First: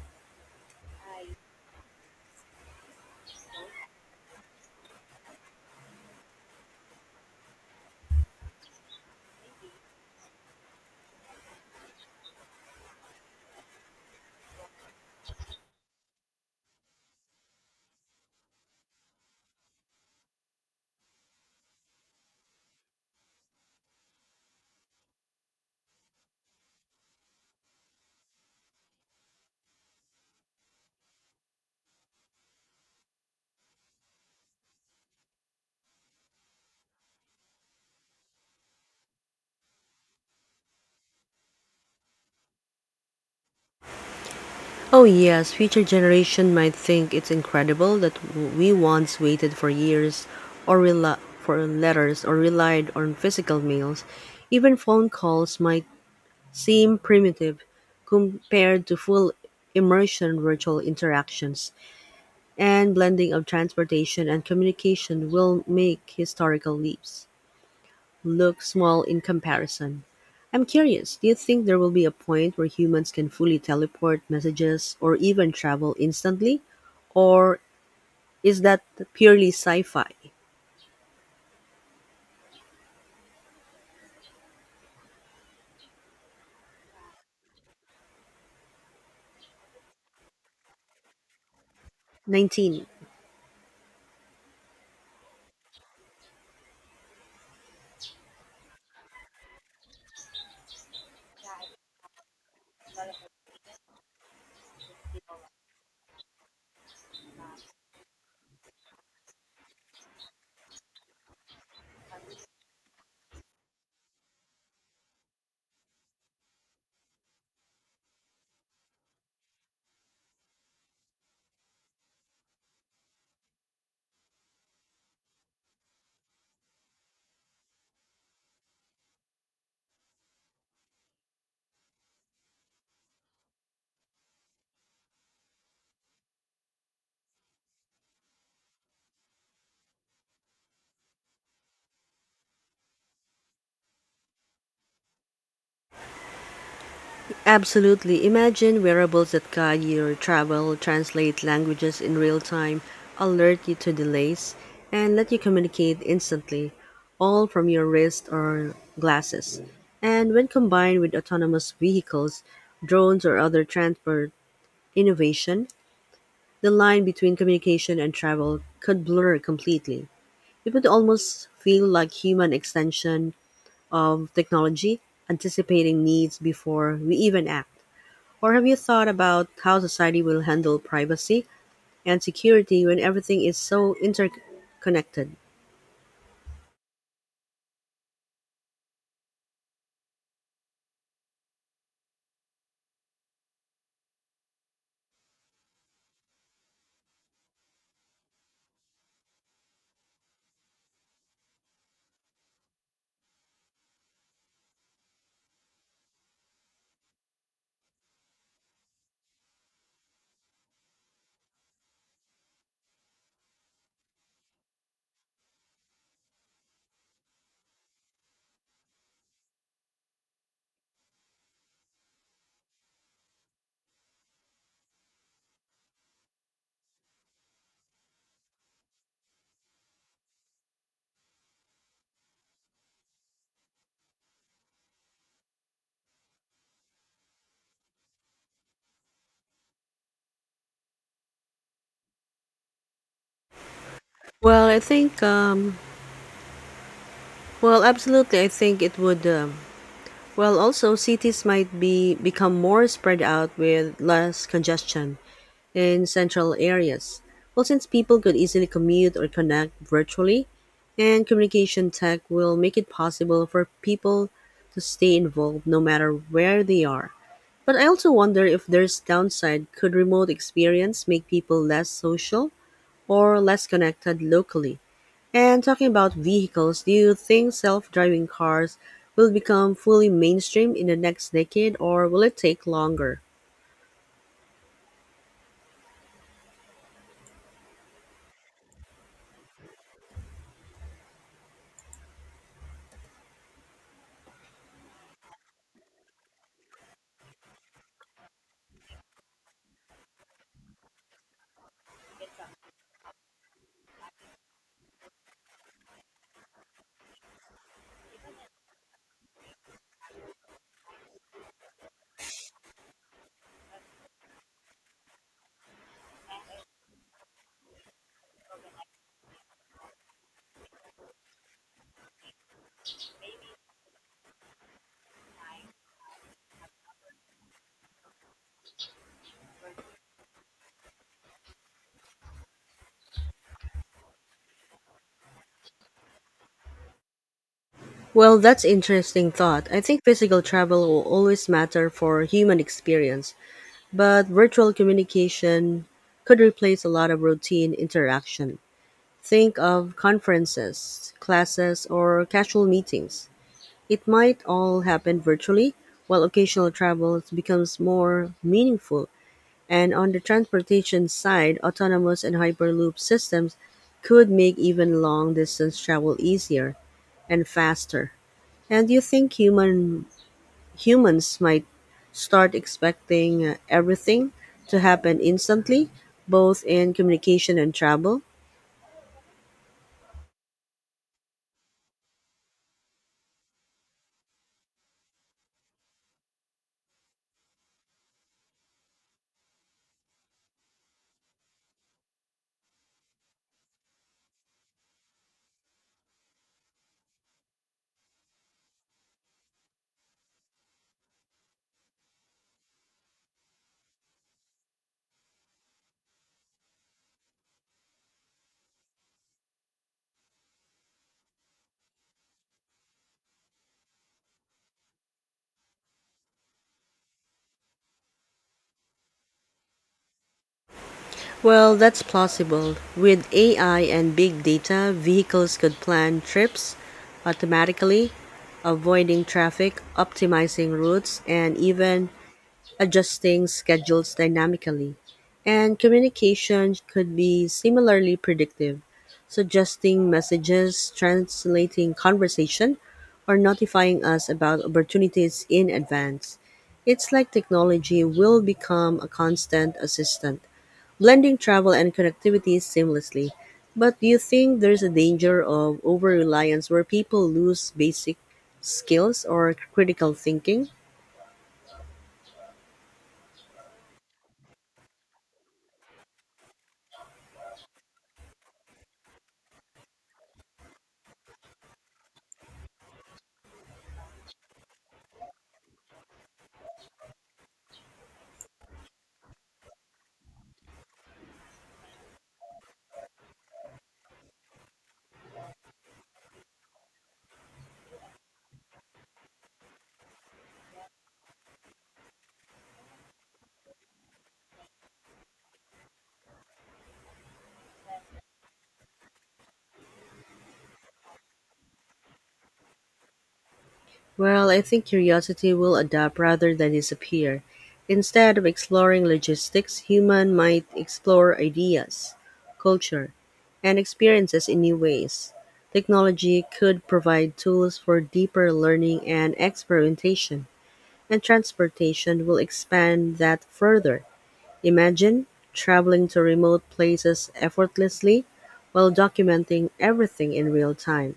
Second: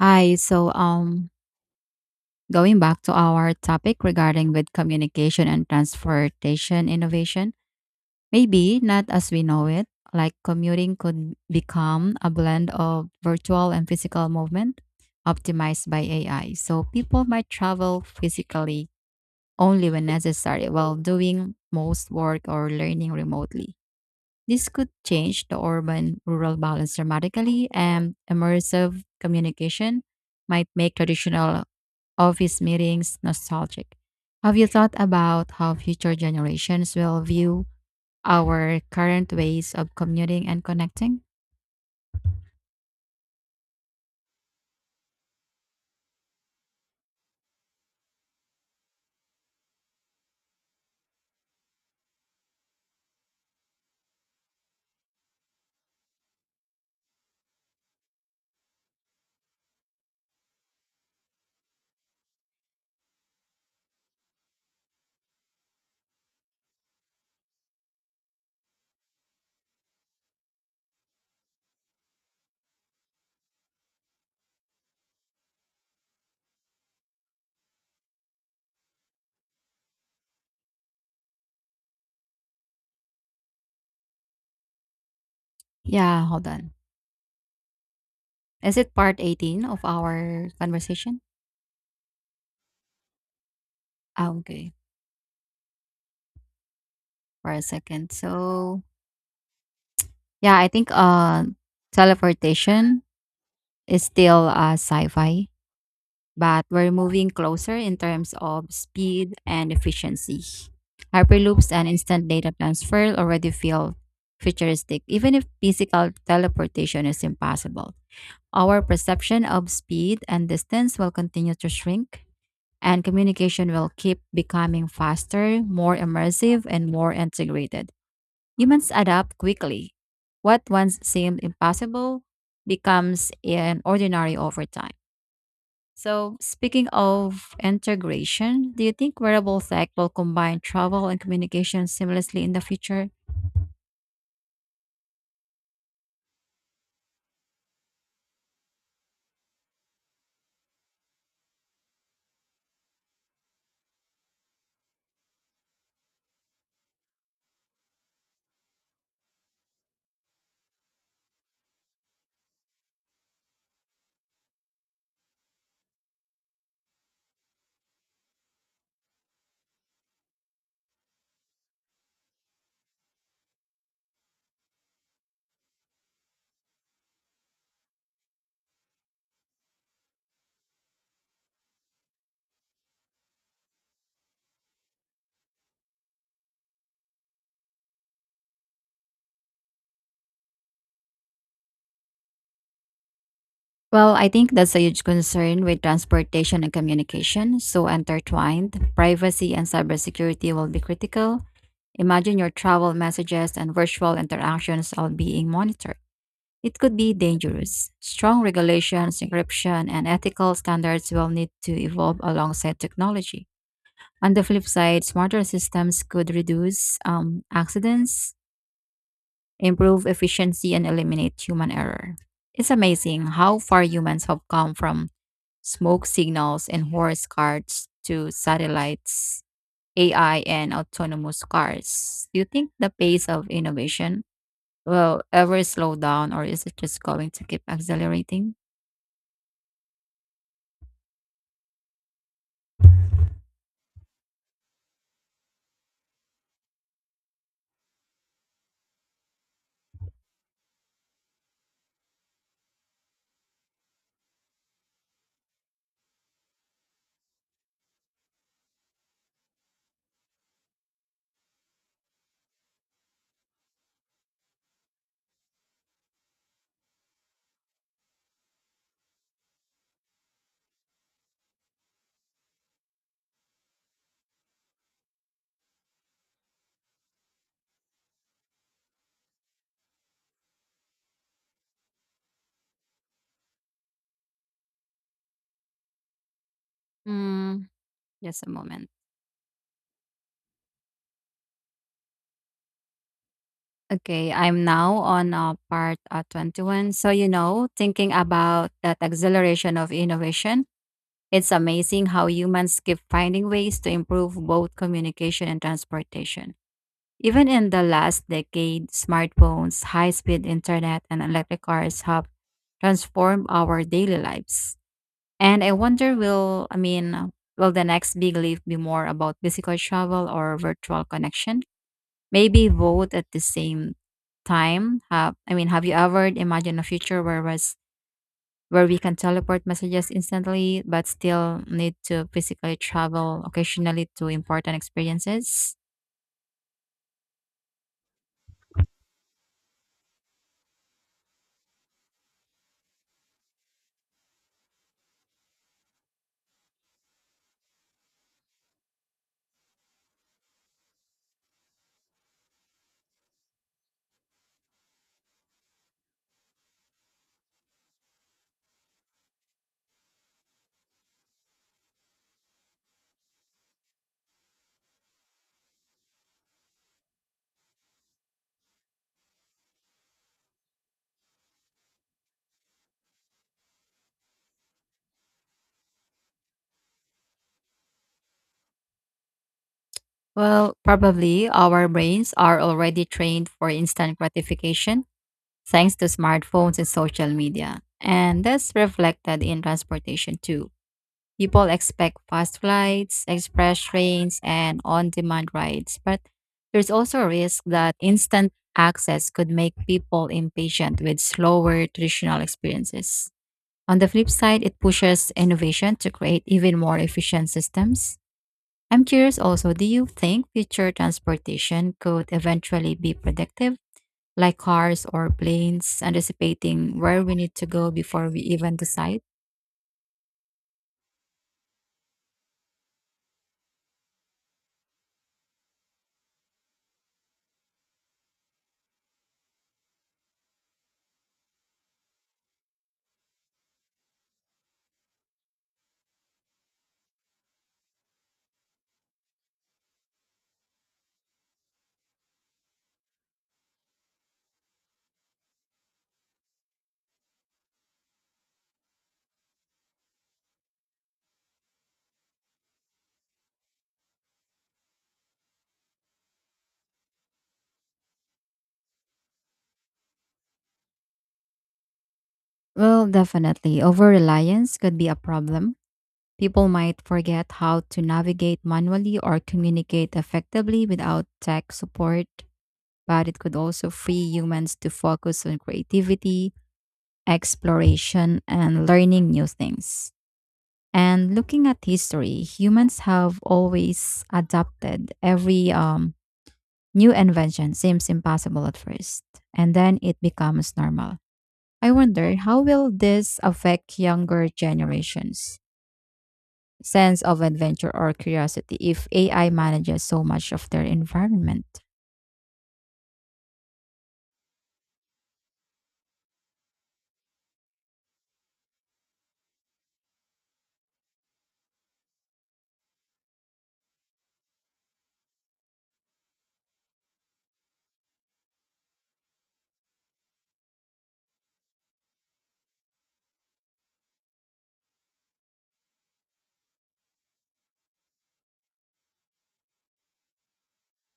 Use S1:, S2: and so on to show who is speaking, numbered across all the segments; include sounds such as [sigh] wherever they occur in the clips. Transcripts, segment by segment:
S1: Hi. Going back to our topic regarding with communication and transportation innovation, maybe not as we know it, like commuting could become a blend of virtual and physical movement optimized by AI. So, people might travel physically only when necessary while doing most work or learning remotely. This could change the urban rural balance dramatically, and immersive communication might make traditional office meetings nostalgic. Have you thought about how future generations will view our current ways of commuting and connecting?
S2: Oh, yes, future generation might think it's incredible that we once waited for years or rela- for letters or relied on physical mails. Even phone calls might seem primitive compared to full immersion virtual interactions, and blending of transportation and communication will make historical leaps look small in comparison. I'm curious, do you think there will be a point where humans can fully teleport messages or even travel instantly? Or is that purely sci fi?
S1: Yeah, hold on. Is it part 18 of our conversation?
S2: 19.
S1: Ah, okay, for a second. So, yeah, I think teleportation is still sci fi but we're moving closer in terms of speed and efficiency. Hyperloops and instant data transfer already feel futuristic, even if physical teleportation is impossible. Our perception of speed and distance will continue to shrink, and communication will keep becoming faster, more immersive, and more integrated. Humans adapt quickly. What once seemed impossible becomes an ordinary over time. So, speaking of integration, do you think wearable tech will combine travel and communication seamlessly in the future?
S2: Absolutely. Imagine wearables that guide your travel, translate languages in real time, alert you to delays, and let you communicate instantly, all from your wrist or glasses. And when combined with autonomous vehicles, drones, or other transport innovation, the line between communication and travel could blur completely. It would almost feel like human extension of technology, anticipating needs before we even act. Or have you thought about how society will handle privacy and security when everything is so interconnected?
S1: Well, I think that's a huge concern with transportation and communication, so intertwined. Privacy and cybersecurity will be critical. Imagine your travel messages and virtual interactions all being monitored. It could be dangerous. Strong regulations, encryption, and ethical standards will need to evolve alongside technology. On the flip side, smarter systems could reduce accidents, improve efficiency, and eliminate human error. It's amazing how far humans have come from smoke signals and horse carts to satellites, AI, and autonomous cars. Do you think the pace of innovation will ever slow down, or is it just going to keep accelerating?
S2: Well, I think, well, absolutely, I think it would. Well, also cities might be become more spread out with less congestion in central areas. Well, since people could easily commute or connect virtually, and communication tech will make it possible for people to stay involved no matter where they are. But I also wonder if there's downside. Could remote experience make people less social or less connected locally? And talking about vehicles, do you think self driving cars will become fully mainstream in the next decade or will it take longer?
S1: Mm, just a moment. Okay, I'm now on part 21. So, thinking about that acceleration of innovation, it's amazing how humans keep finding ways to improve both communication and transportation. Even in the last decade, smartphones, high speed internet, and electric cars have transformed our daily lives. And I mean, will the next big leap be more about physical travel or virtual connection? Maybe both at the same time. Have you ever imagined a future where we can teleport messages instantly, but still need to physically travel occasionally to important experiences?
S2: Well, that's interesting thought. I think physical travel will always matter for human experience, but virtual communication could replace a lot of routine interaction. Think of conferences, classes, or casual meetings. It might all happen virtually, while occasional travel becomes more meaningful, and on the transportation side, autonomous and hyperloop systems could make even long distance travel easier and faster. And do you think humans might start expecting everything to happen instantly, both in communication and travel?
S1: Well, probably our brains are already trained for instant gratification thanks to smartphones and social media, and that's reflected in transportation too. People expect fast flights, express trains, and on demand rides, but there's also a risk that instant access could make people impatient with slower traditional experiences. On the flip side, it pushes innovation to create even more efficient systems. I'm curious also, do you think future transportation could eventually be predictive, like cars or planes, anticipating where we need to go before we even decide?
S2: Well, that's plausible. With AI and big data, vehicles could plan trips automatically, avoiding traffic, optimizing routes, and even adjusting schedules dynamically. And communication could be similarly predictive, suggesting messages, translating conversation, or notifying us about opportunities in advance. It's like technology will become a constant assistant blending travel and connectivity seamlessly. But do you think there's a danger of over reliance where people lose basic skills or critical thinking?
S1: Well, definitely. Over reliance could be a problem. People might forget how to navigate manually or communicate effectively without tech support, but it could also free humans to focus on creativity, exploration, and learning new things. And looking at history, humans have always adapted every new invention seems impossible at first, and then it becomes normal. I wonder how will this affect younger generations' sense of adventure or curiosity if AI manages so much of their environment?
S2: Well, I think curiosity will adapt rather than disappear. Instead of exploring logistics, human might explore ideas, culture, and experiences in new ways. Technology could provide tools for deeper learning and experimentation, and transportation will expand that further. Imagine traveling to remote places effortlessly while documenting everything in real time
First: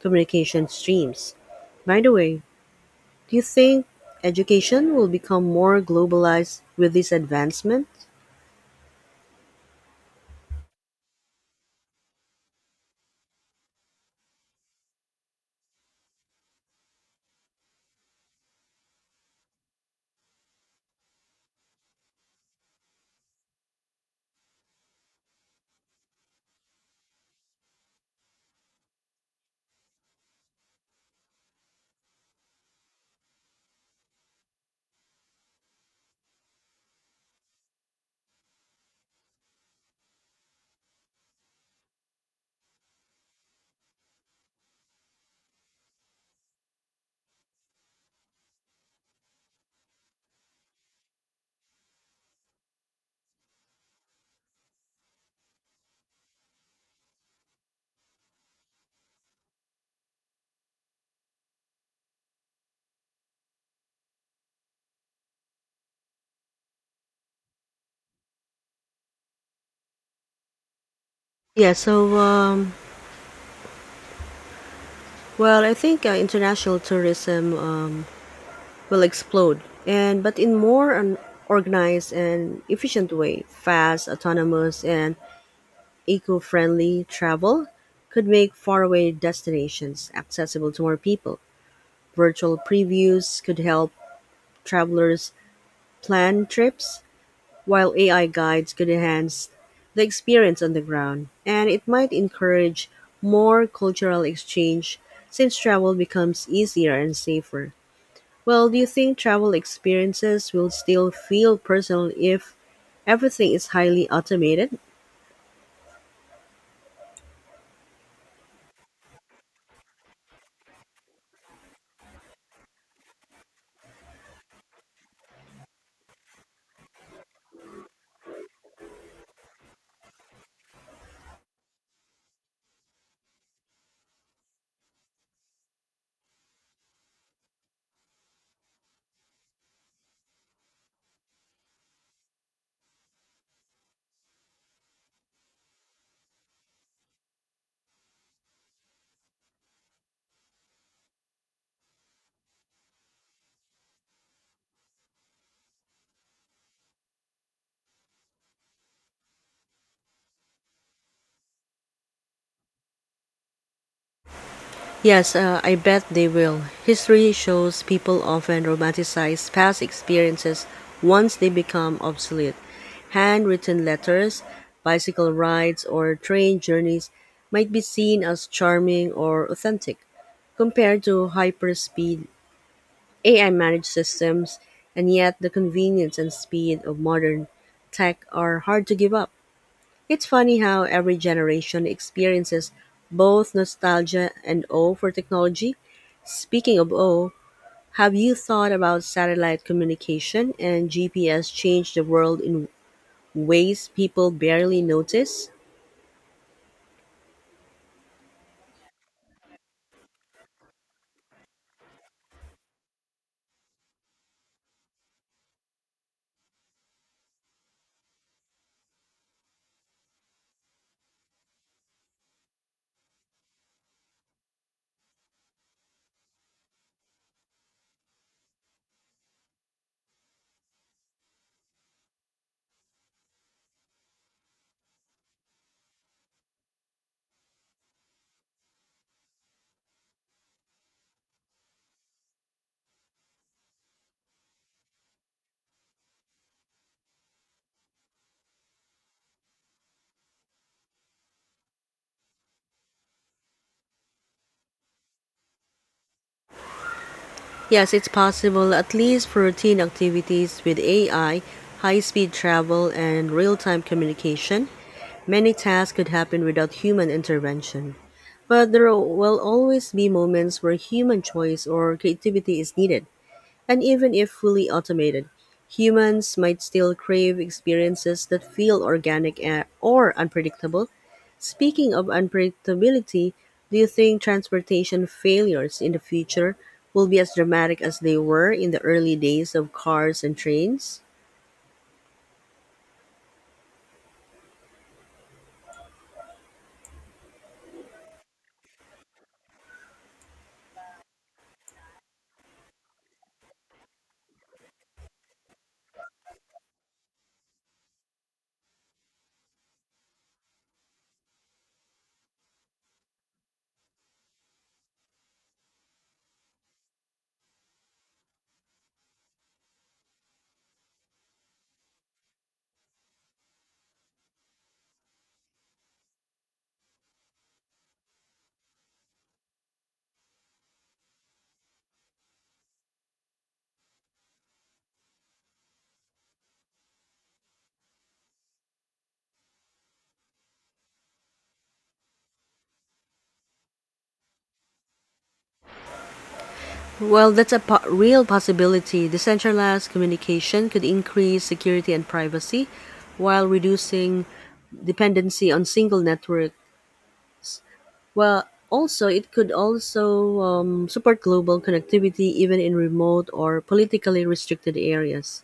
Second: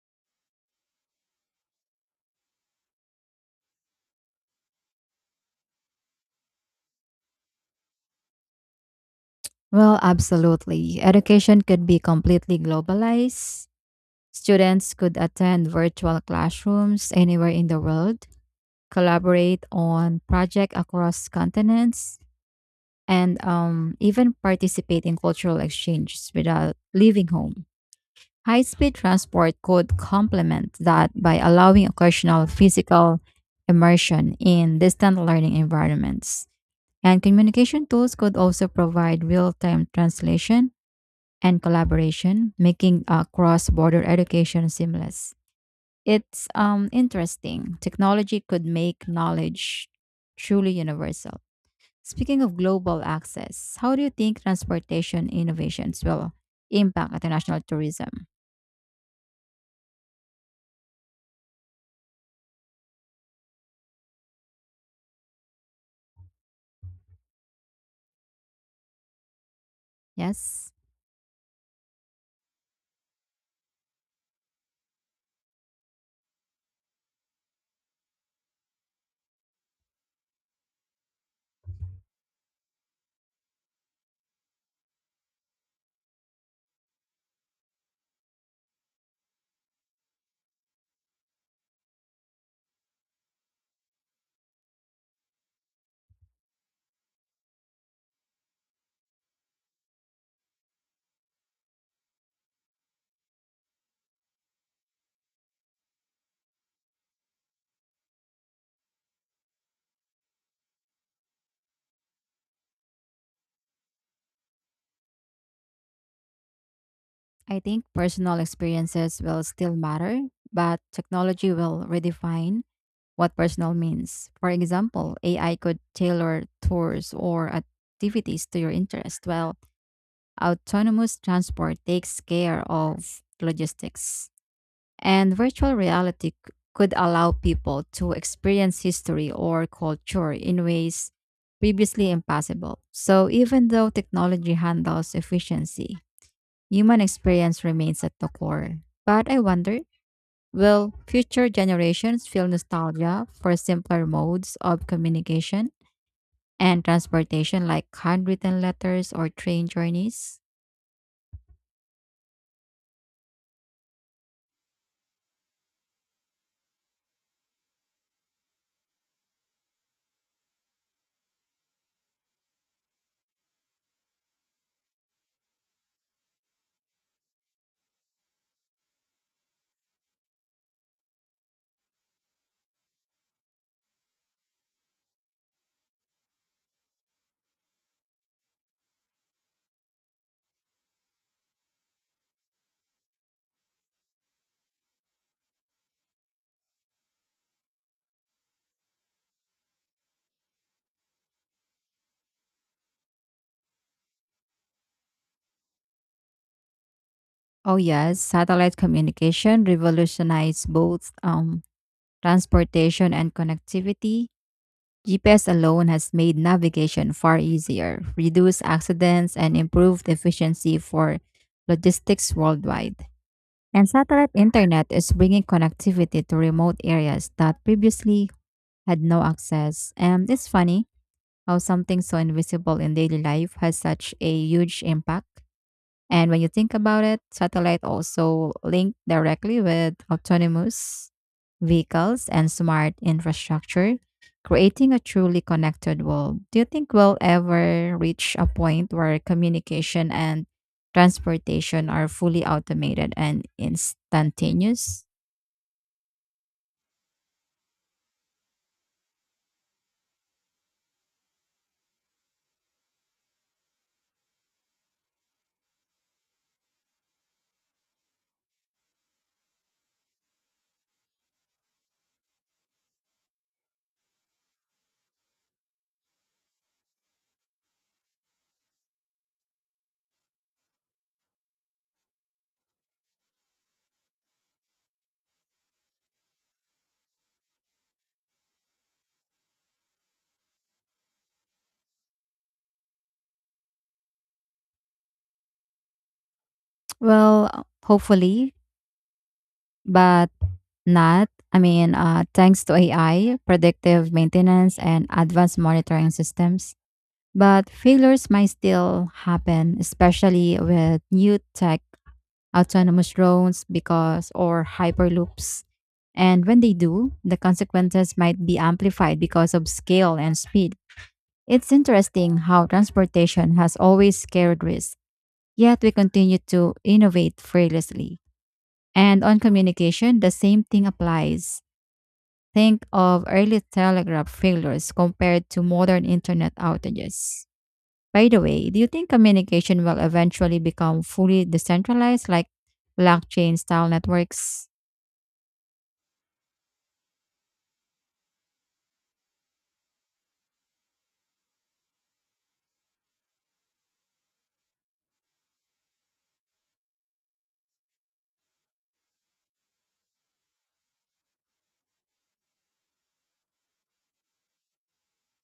S2: communication streams. By the way, do you think education will become more globalized with this advancement?
S1: Well, absolutely. Education could be completely globalized. Students could attend virtual classrooms anywhere in the world, collaborate on projects across continents, and even participate in cultural exchanges without leaving home. High speed transport could complement that by allowing occasional physical immersion in distant learning environments. And communication tools could also provide real time translation and collaboration, making cross border education seamless. It's interesting. Technology could make knowledge truly universal. Speaking of global access, how do you think transportation innovations will impact international tourism? Yes,
S2: Yeah, so, well, I think international tourism will explode, and but in more an organized and efficient way, fast, autonomous, and Eco-friendly travel could make faraway destinations accessible to more people. Virtual previews could help travelers plan trips, while AI guides could enhance the experience on the ground. And it might encourage more cultural exchange since travel becomes easier and safer. Well, do you think travel experiences will still feel personal if everything is highly automated?
S1: I think personal experiences will still matter, but technology will redefine what personal means. For example, AI could tailor tours or activities to your interest, while autonomous transport takes care of logistics. And virtual reality could allow people to experience history or culture in ways previously impossible. So, even though technology handles efficiency, human experience remains at the core. But I wonder will future generations feel nostalgia for simpler modes of communication and transportation like handwritten letters or train journeys?
S2: Yes, I bet they will. History shows people often romanticize past experiences once they become obsolete. Handwritten letters, bicycle rides, or train journeys might be seen as charming or authentic compared to hyperspeed AI managed systems, and yet the convenience and speed of modern tech are hard to give up. It's funny how every generation experiences both nostalgia and awe for technology. Speaking of awe, have you thought about satellite communication and GPS changed the world in ways people barely notice?
S1: Oh, yes, satellite communication revolutionized both transportation, and connectivity. GPS alone has made navigation far easier, reduced accidents, and improved efficiency for logistics worldwide. And satellite internet is bringing connectivity to remote areas that previously had no access. And it's funny how something so invisible in daily life has such a huge impact. And when you think about it, satellite also link directly with autonomous vehicles and smart infrastructure, creating a truly connected world. Do you think we'll ever reach a point where communication and transportation are fully automated and instantaneous?
S2: Yes, it's possible at least for routine activities with AI, high speed travel, and real time communication. Many tasks could happen without human intervention. But there will always be moments where human choice or creativity is needed. And even if fully automated, humans might still crave experiences that feel organic or unpredictable. Speaking of unpredictability, do you think transportation failures in the future will be as dramatic as they were in the early days of cars and trains?
S1: Well, hopefully, but not. I mean, thanks to AI, predictive maintenance, and advanced monitoring systems, but failures might still happen, especially with new tech, autonomous drones, because or hyperloops. And when they do, the consequences might be amplified because of scale and speed. It's interesting how transportation has always carried risk, yet we continue to innovate fearlessly. And on communication, the same thing applies. Think of early telegraph failures compared to modern internet outages. By the way, do you think communication will eventually become fully decentralized like blockchain style networks?
S2: Well, that's a real possibility. Decentralized communication could increase security and privacy while reducing dependency on single network. Well, also it could also support global connectivity even in remote or politically restricted areas.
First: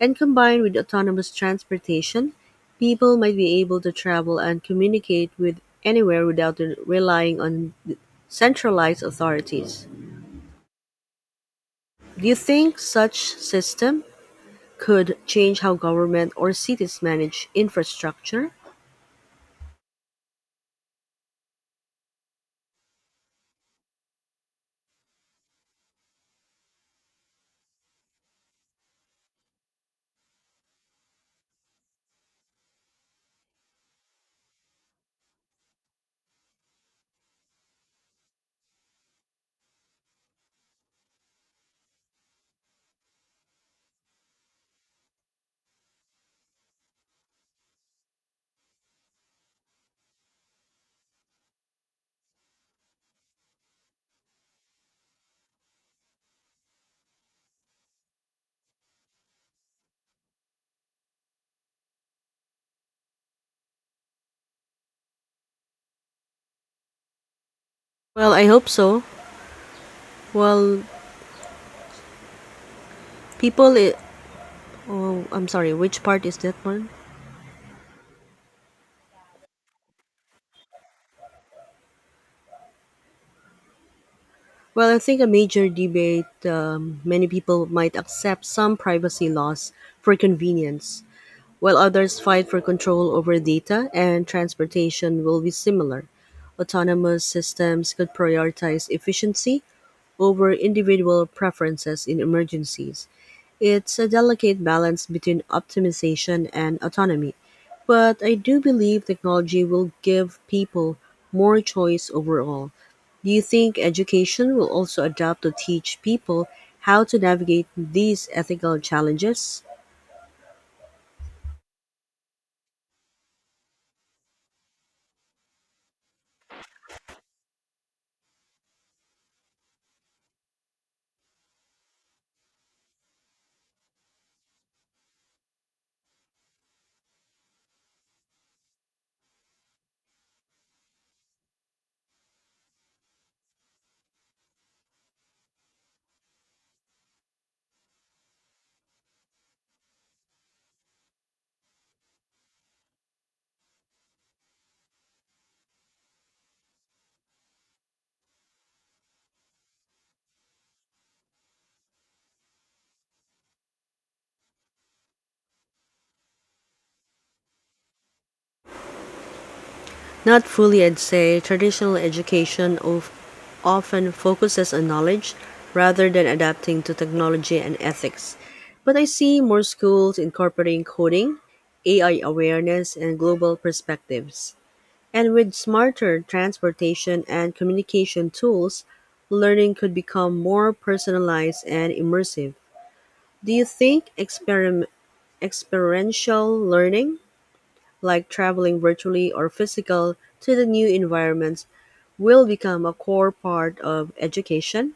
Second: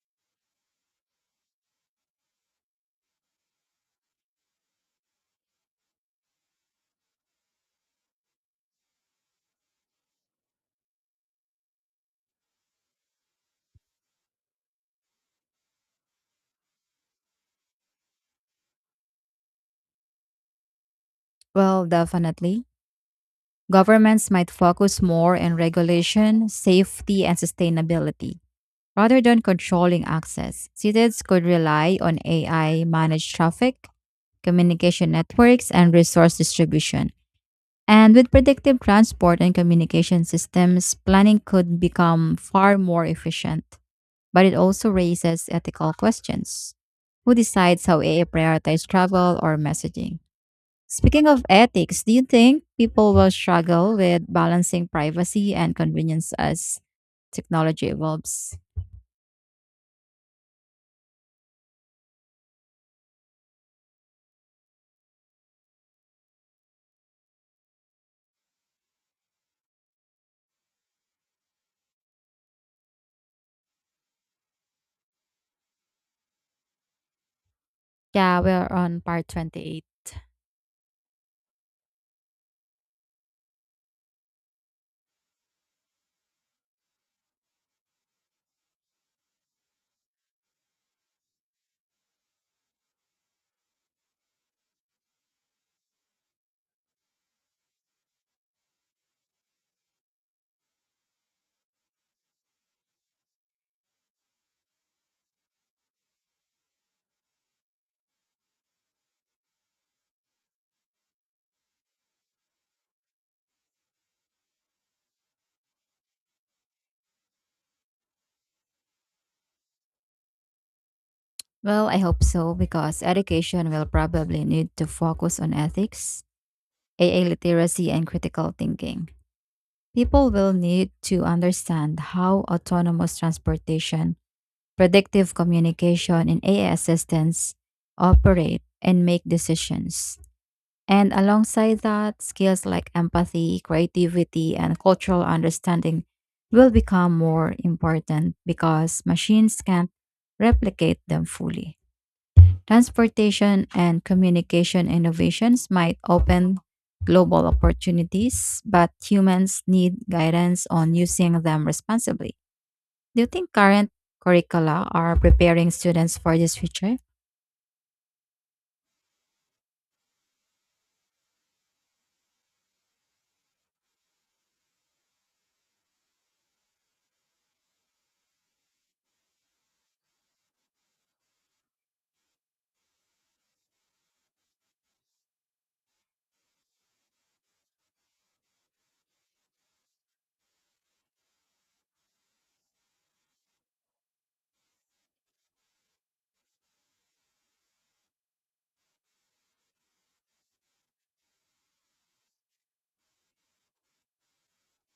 S2: And combined with autonomous transportation, people might be able to travel and communicate with anywhere without relying on centralized authorities. Do you think such system could change how government or cities manage infrastructure?
S1: Well, definitely. Governments might focus more on regulation, safety, and sustainability rather than controlling access. Cities could rely on AI managed traffic, communication networks, and resource distribution. And with predictive transport and communication systems, planning could become far more efficient, but it also raises ethical questions. Who decides how AI prioritizes travel or messaging? Speaking of ethics, do you think people will struggle with balancing privacy and convenience as technology evolves?
S2: Well, I hope so. Well, people, i- oh, I'm sorry, which part is that one?
S1: Yeah, we're on part 28.
S2: Well, I think a major debate many people might accept some privacy laws for convenience, while others fight for control over data and transportation will be similar. Autonomous systems could prioritize efficiency over individual preferences in emergencies. It's a delicate balance between optimization and autonomy, but I do believe technology will give people more choice overall. Do you think education will also adapt to teach people how to navigate these ethical challenges?
S1: Well, I hope so because education will probably need to focus on ethics, AI literacy, and critical thinking. People will need to understand how autonomous transportation predictive communication, and AI assistants operate and make decisions. And alongside that, skills like empathy, creativity, and cultural understanding will become more important because machines can't replicate them fully. Transportation and communication innovations might open global opportunities, but humans need guidance on using them responsibly. Do you think current curricula are preparing students for this future?
S2: Not fully, I'd say traditional education of, often focuses on knowledge rather than adapting to technology and ethics. But I see more schools incorporating coding, AI awareness, and global perspectives. And with smarter transportation and communication tools, learning could become more personalized and immersive. Do you think experiential learning, like traveling virtually or physical to the new environments, will become a core part of education?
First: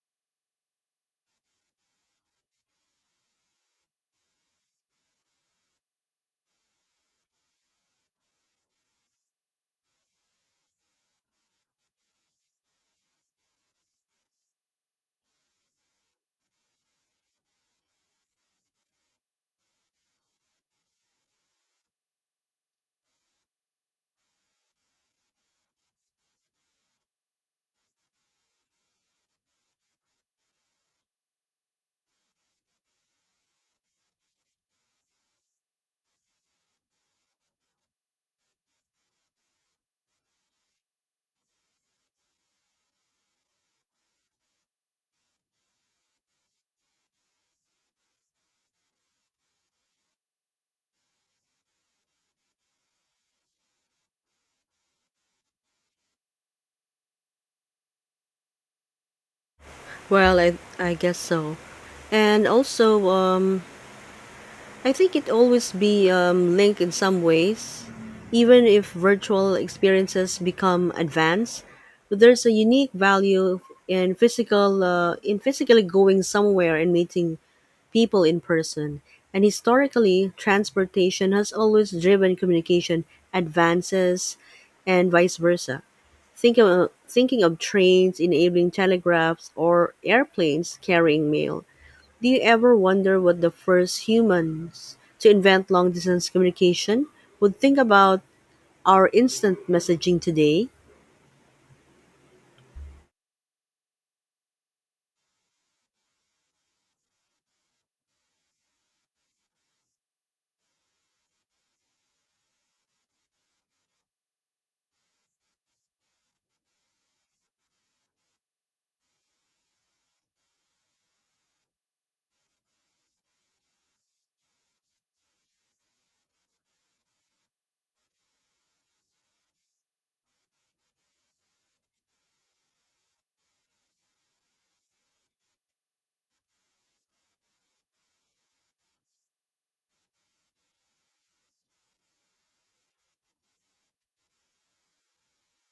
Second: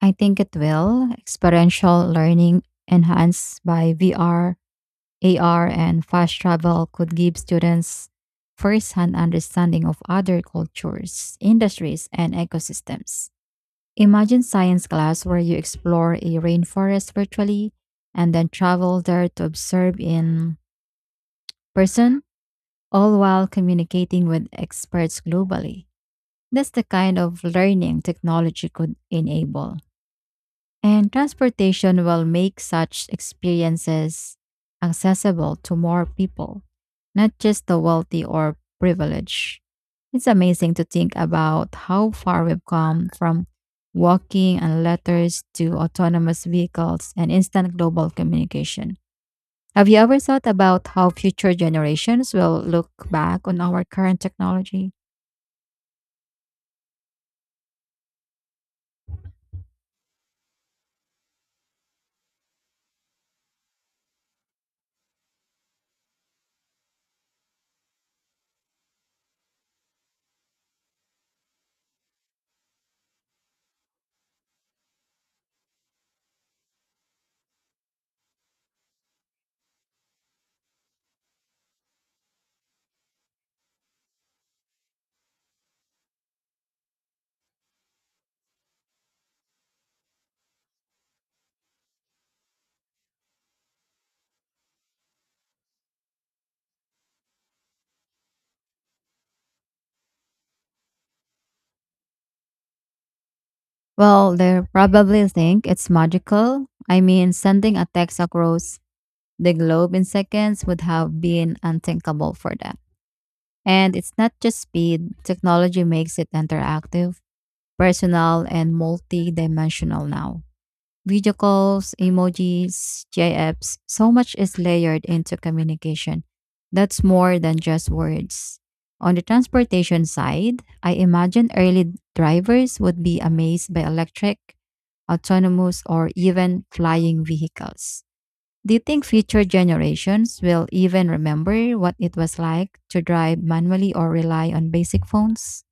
S1: I think it will. Experiential learning enhanced by VR, AR, and fast travel could give students first-hand understanding of other cultures, industries, and ecosystems. Imagine science class where you explore a rainforest virtually and then travel there to observe in person, all while communicating with experts globally. That's the kind of learning technology could enable. And transportation will make such experiences accessible to more people, not just the wealthy or privileged. It's amazing to think about how far we've come from walking and letters to autonomous vehicles and instant global communication. Have you ever thought about how future generations will look back on our current technology?
S2: Well, I guess so. And also, I think it always be linked in some ways. Even if virtual experiences become advanced, there's a unique value in physically going somewhere and meeting people in person, and historically, transportation has always driven communication advances and vice versa. Thinking of trains enabling telegraphs or airplanes carrying mail. Do you ever wonder what the first humans to invent long distance communication would think about our instant messaging today?
S1: Well, they probably think it's magical. I mean, sending a text across the globe in seconds would have been unthinkable for them. And it's not just speed, technology makes it interactive, personal, and multi dimensional now. Video calls, emojis, GIFs, so much is layered into communication. That's more than just words. On the transportation side, I imagine early drivers would be amazed by electric, autonomous, or even flying vehicles. Do you think future generations will even remember what it was like to drive manually or rely on basic phones?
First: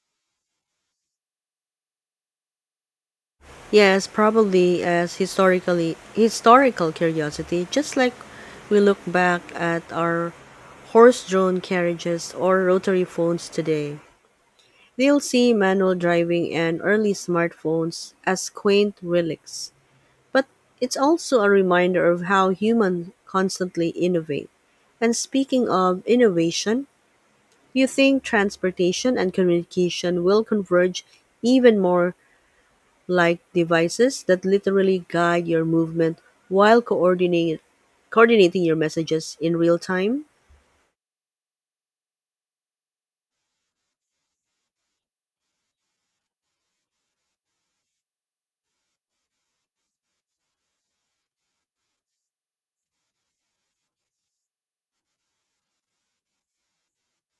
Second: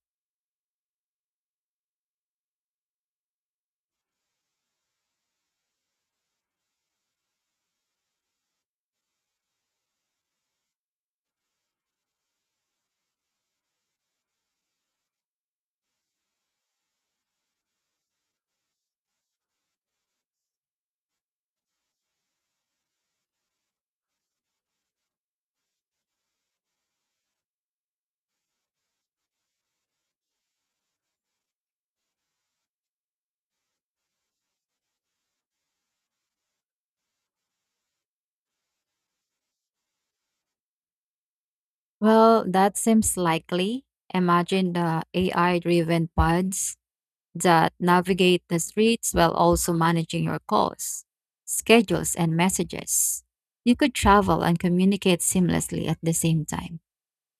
S2: Yes, probably as historical curiosity, just like we look back at our horse-drawn carriages or rotary phones today. They'll see manual driving and early smartphones as quaint relics. But it's also a reminder of how humans constantly innovate. And speaking of innovation, you think transportation and communication will converge even more like devices that literally guide your movement while coordinating your messages in real time?
S1: Well, that seems likely. Imagine the AI driven pods that navigate the streets while also managing your calls, schedules, and messages. You could travel and communicate seamlessly at the same time.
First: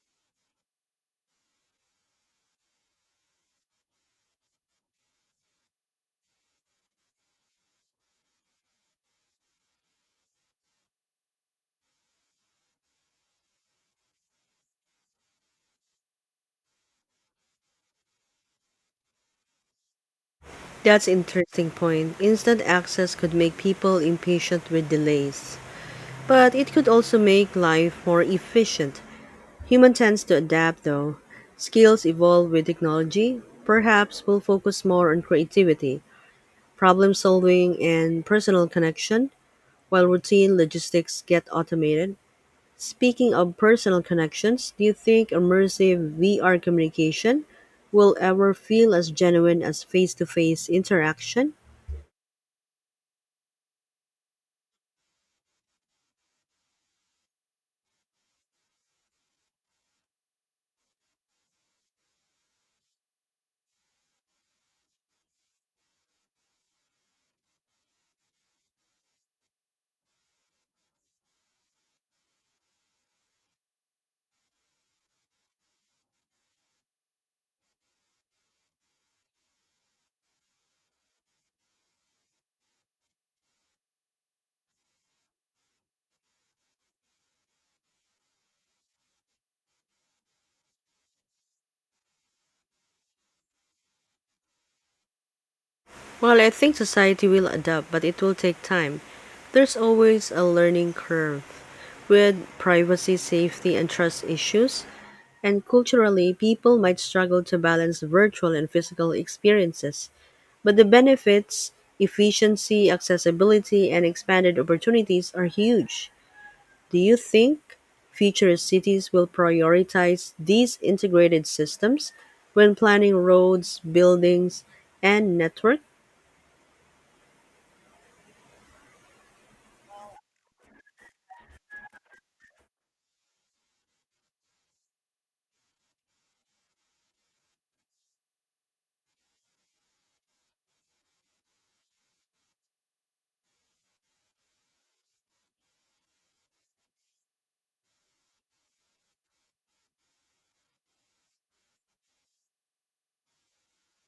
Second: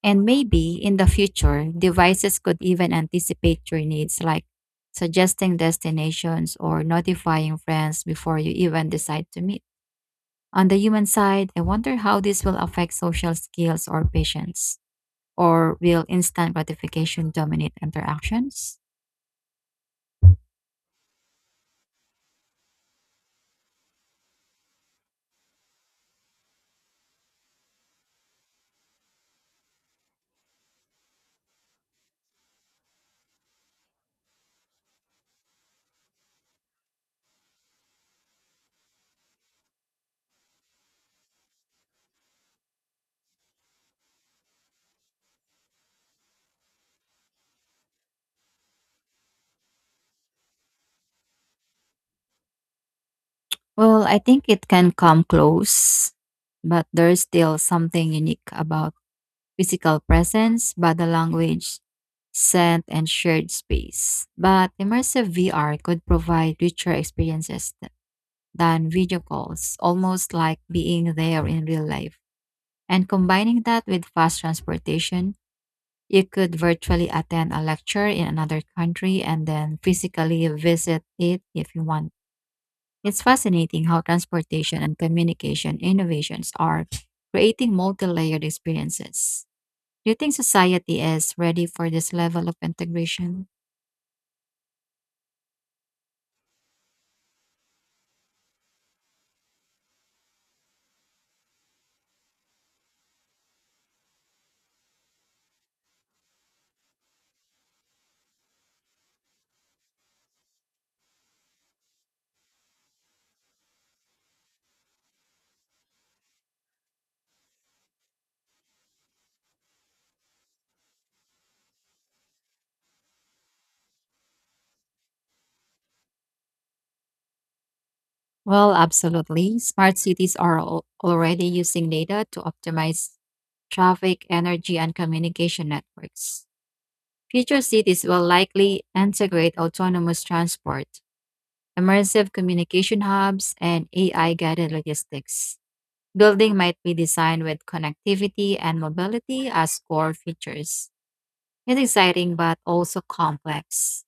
S1: And maybe in the future, devices could even anticipate your needs, like suggesting destinations or notifying friends before you even decide to meet. On the human side, I wonder how this will affect social skills or patience, or will instant gratification dominate interactions?
S2: That's interesting point. Instant access could make people impatient with delays, but it could also make life more efficient. Human tends to adapt though. Skills evolve with technology. Perhaps we'll focus more on creativity, problem solving and personal connection while routine logistics get automated. Speaking of personal connections, do you think immersive VR communication will ever feel as genuine as face to face interaction?
S1: Well, I think it can come close, but there's still something unique about physical presence, body language, scent, and shared space. But immersive VR could provide richer experiences than video calls, almost like being there in real life. And combining that with fast transportation, you could virtually attend a lecture in another country and then physically visit it if you want. It's fascinating how transportation and communication innovations are creating multi layered experiences. Do you think society is ready for this level of integration?
S2: Well, I think society will adapt, but it will take time. There's always a learning curve with privacy, safety, and trust issues, and culturally, people might struggle to balance virtual and physical experiences. But the benefits, efficiency, accessibility, and expanded opportunities are huge. Do you think future cities will prioritize these integrated systems when planning roads, buildings, and network?
S1: Well, absolutely. Smart cities are already using data to optimize traffic, energy, and communication networks. Future cities will likely integrate autonomous transport, immersive communication hubs, and AI guided logistics. Building might be designed with connectivity and mobility as core features. It's exciting but also complex.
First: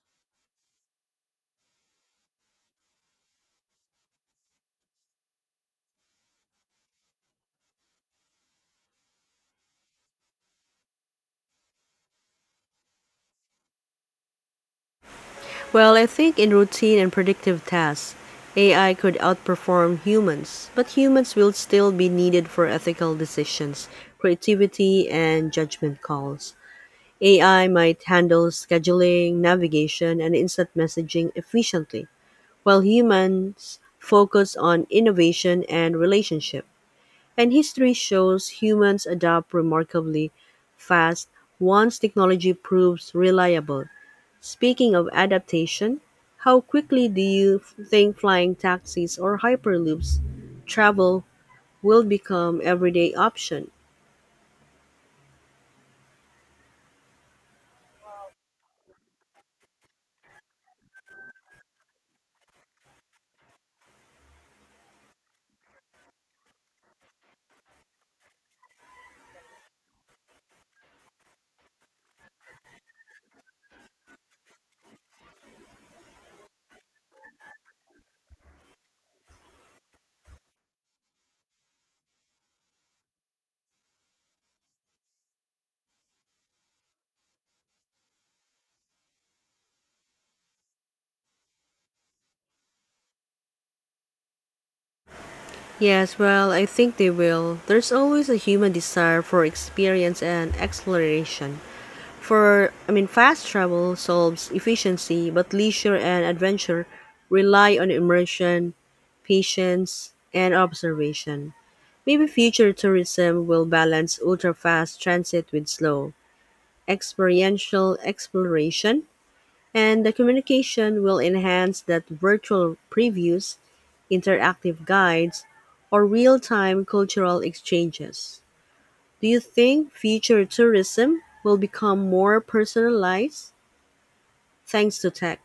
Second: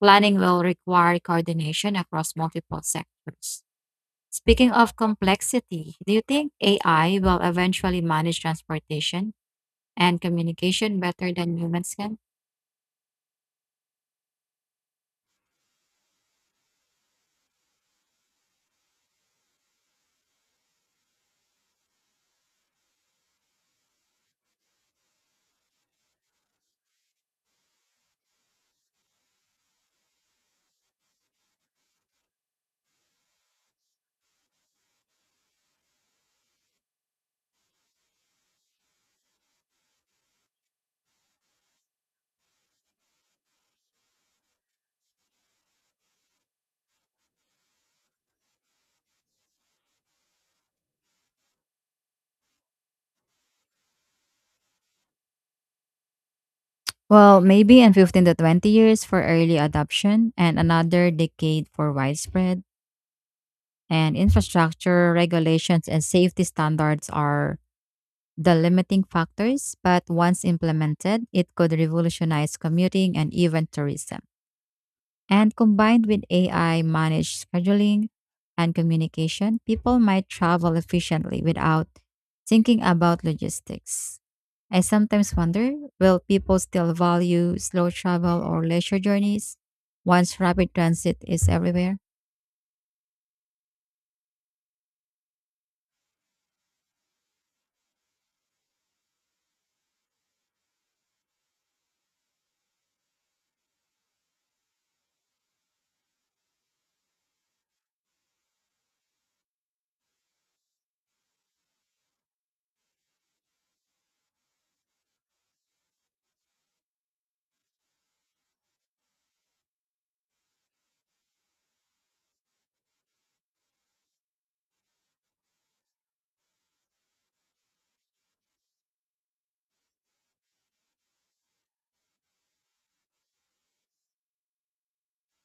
S1: Planning will require coordination across multiple sectors. Speaking of complexity, do you think AI will eventually manage transportation and communication better than humans can?
S2: Well, I think in routine and predictive tasks, AI could outperform humans, but humans will still be needed for ethical decisions, creativity, and judgment calls. AI might handle scheduling, navigation, and instant messaging efficiently, while humans focus on innovation and relationship. And history shows humans adapt remarkably fast once technology proves reliable. Speaking of adaptation, how quickly do you think flying taxis or hyperloops travel will become everyday option?
S1: Well, maybe in 15 to 20 years for early adoption and another decade for widespread. And infrastructure regulations and safety standards are the limiting factors, but once implemented, it could revolutionize commuting and even tourism. And combined with AI managed scheduling and communication, people might travel efficiently without thinking about logistics. I sometimes wonder will people still value slow travel or leisure journeys once rapid transit is everywhere?
S2: Yes, well, I think they will. There's always a human desire for experience and exploration. I mean, fast travel solves efficiency, but leisure and adventure rely on immersion, patience, and observation. Maybe future tourism will balance ultra fast transit with slow, experiential exploration, and the communication will enhance that virtual previews interactive guides, or real-time cultural exchanges. Do you think future tourism will become more personalized thanks to tech?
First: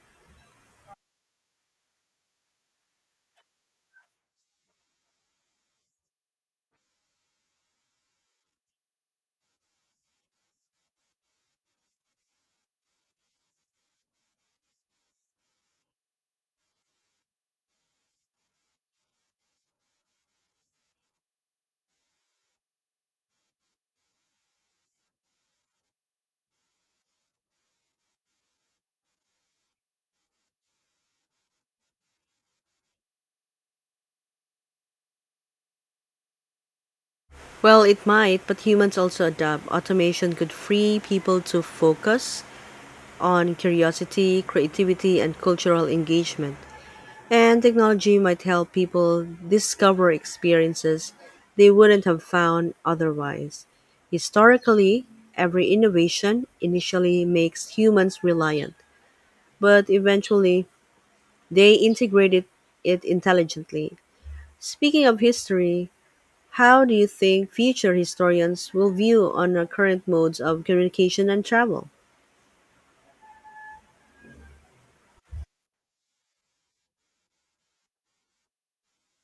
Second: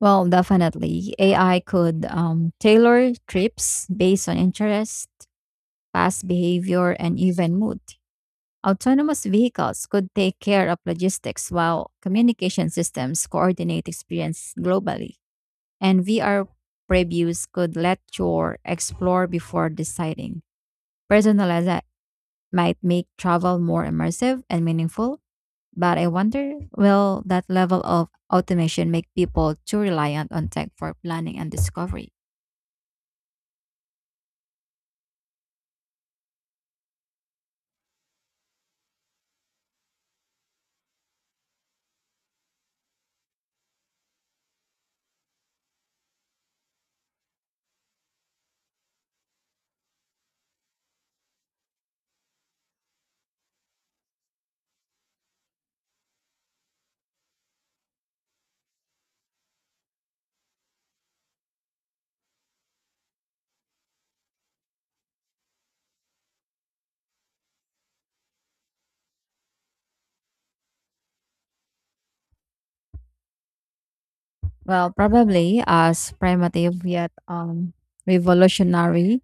S1: Well, definitely. AI could tailor trips based on interest past behavior, and even mood. Autonomous vehicles could take care of logistics while communication systems coordinate experience globally. And VR previews could let you explore before deciding. Personalize might make travel more immersive and meaningful, but I wonder will that level of automation make people too reliant on tech for planning and discovery?
S2: Well, it might, but humans also adapt. Automation could free people to focus on curiosity, creativity, and cultural engagement. And technology might help people discover experiences they wouldn't have found otherwise. Historically, every innovation initially makes humans reliant, but eventually they integrated it intelligently. Speaking of history, how do you think future historians will view on our current modes of communication and travel?
S1: Well, probably as primitive yet revolutionary.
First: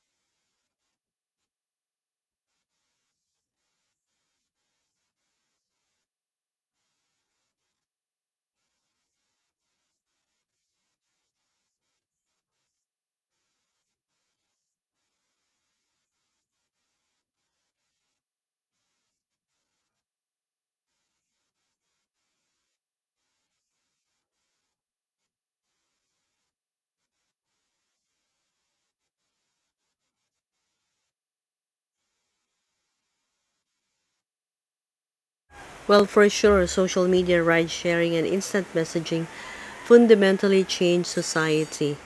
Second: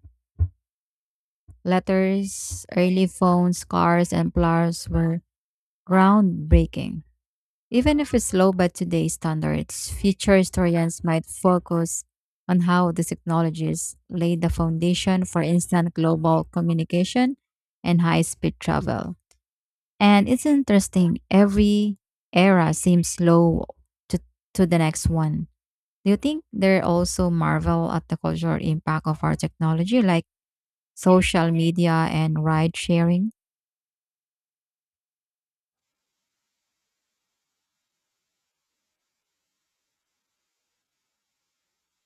S1: Letters, early phones, cars, and flowers were groundbreaking. Even if it's slow by today's standards, future historians might focus on how these technologies laid the foundation for instant global communication and high speed travel. And it's interesting, every era seems slow to, to the next one. Do you think they also marvel at the cultural impact of our technology, like social media and ride sharing?
S2: Well, for sure, social media, ride sharing, and instant messaging fundamentally changed society.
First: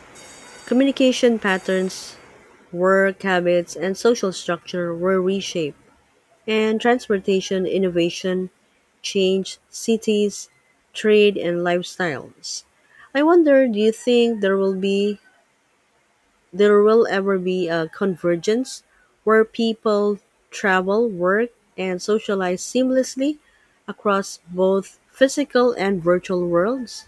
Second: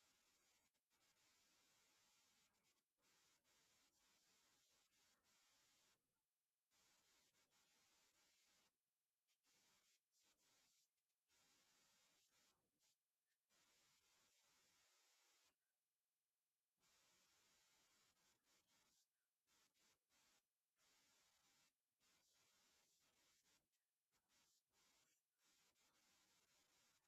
S2: Communication patterns, work habits, and social structure were reshaped, and transportation innovation changed cities, trade, and lifestyles. I wonder, do you think there will ever be a convergence where people travel, work, and socialize seamlessly across both physical and virtual worlds?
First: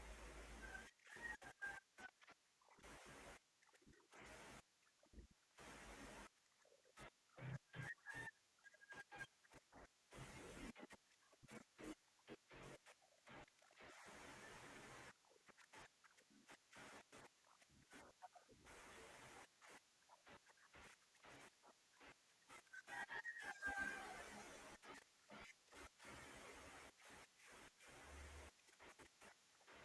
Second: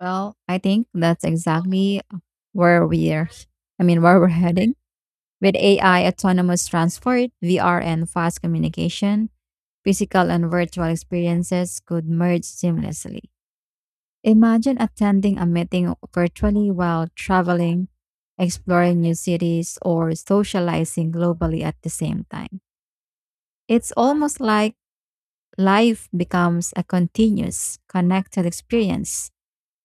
S1: Well, I think that's exactly where we're, where we're heading. With AI, autonomous transport, VR, and fast communication, physical and virtual experiences could merge seamlessly. Imagine attending a meeting virtually while traveling, exploring new cities, or socializing globally at the same time. It's almost like life becomes a continuous, connected experience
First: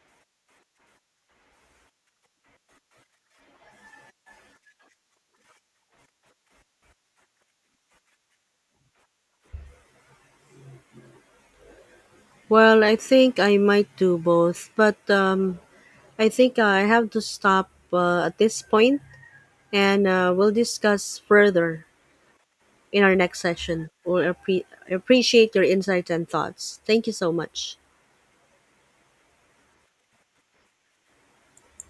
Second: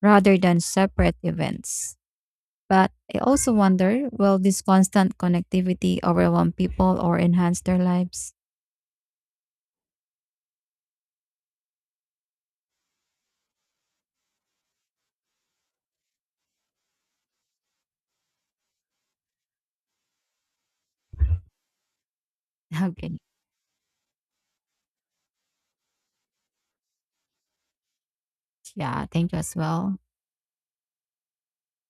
S1: rather than separate events. But I also wonder will this constant connectivity overwhelm people or enhance their lives?
S2: Well, I think I might do both, but I think I have to stop at this point and we'll discuss further
S1: [laughs]
S2: in our
S1: Okay.
S2: next session. Appreciate your insights and thoughts. Thank you so much.
S1: Yeah, thank you as well.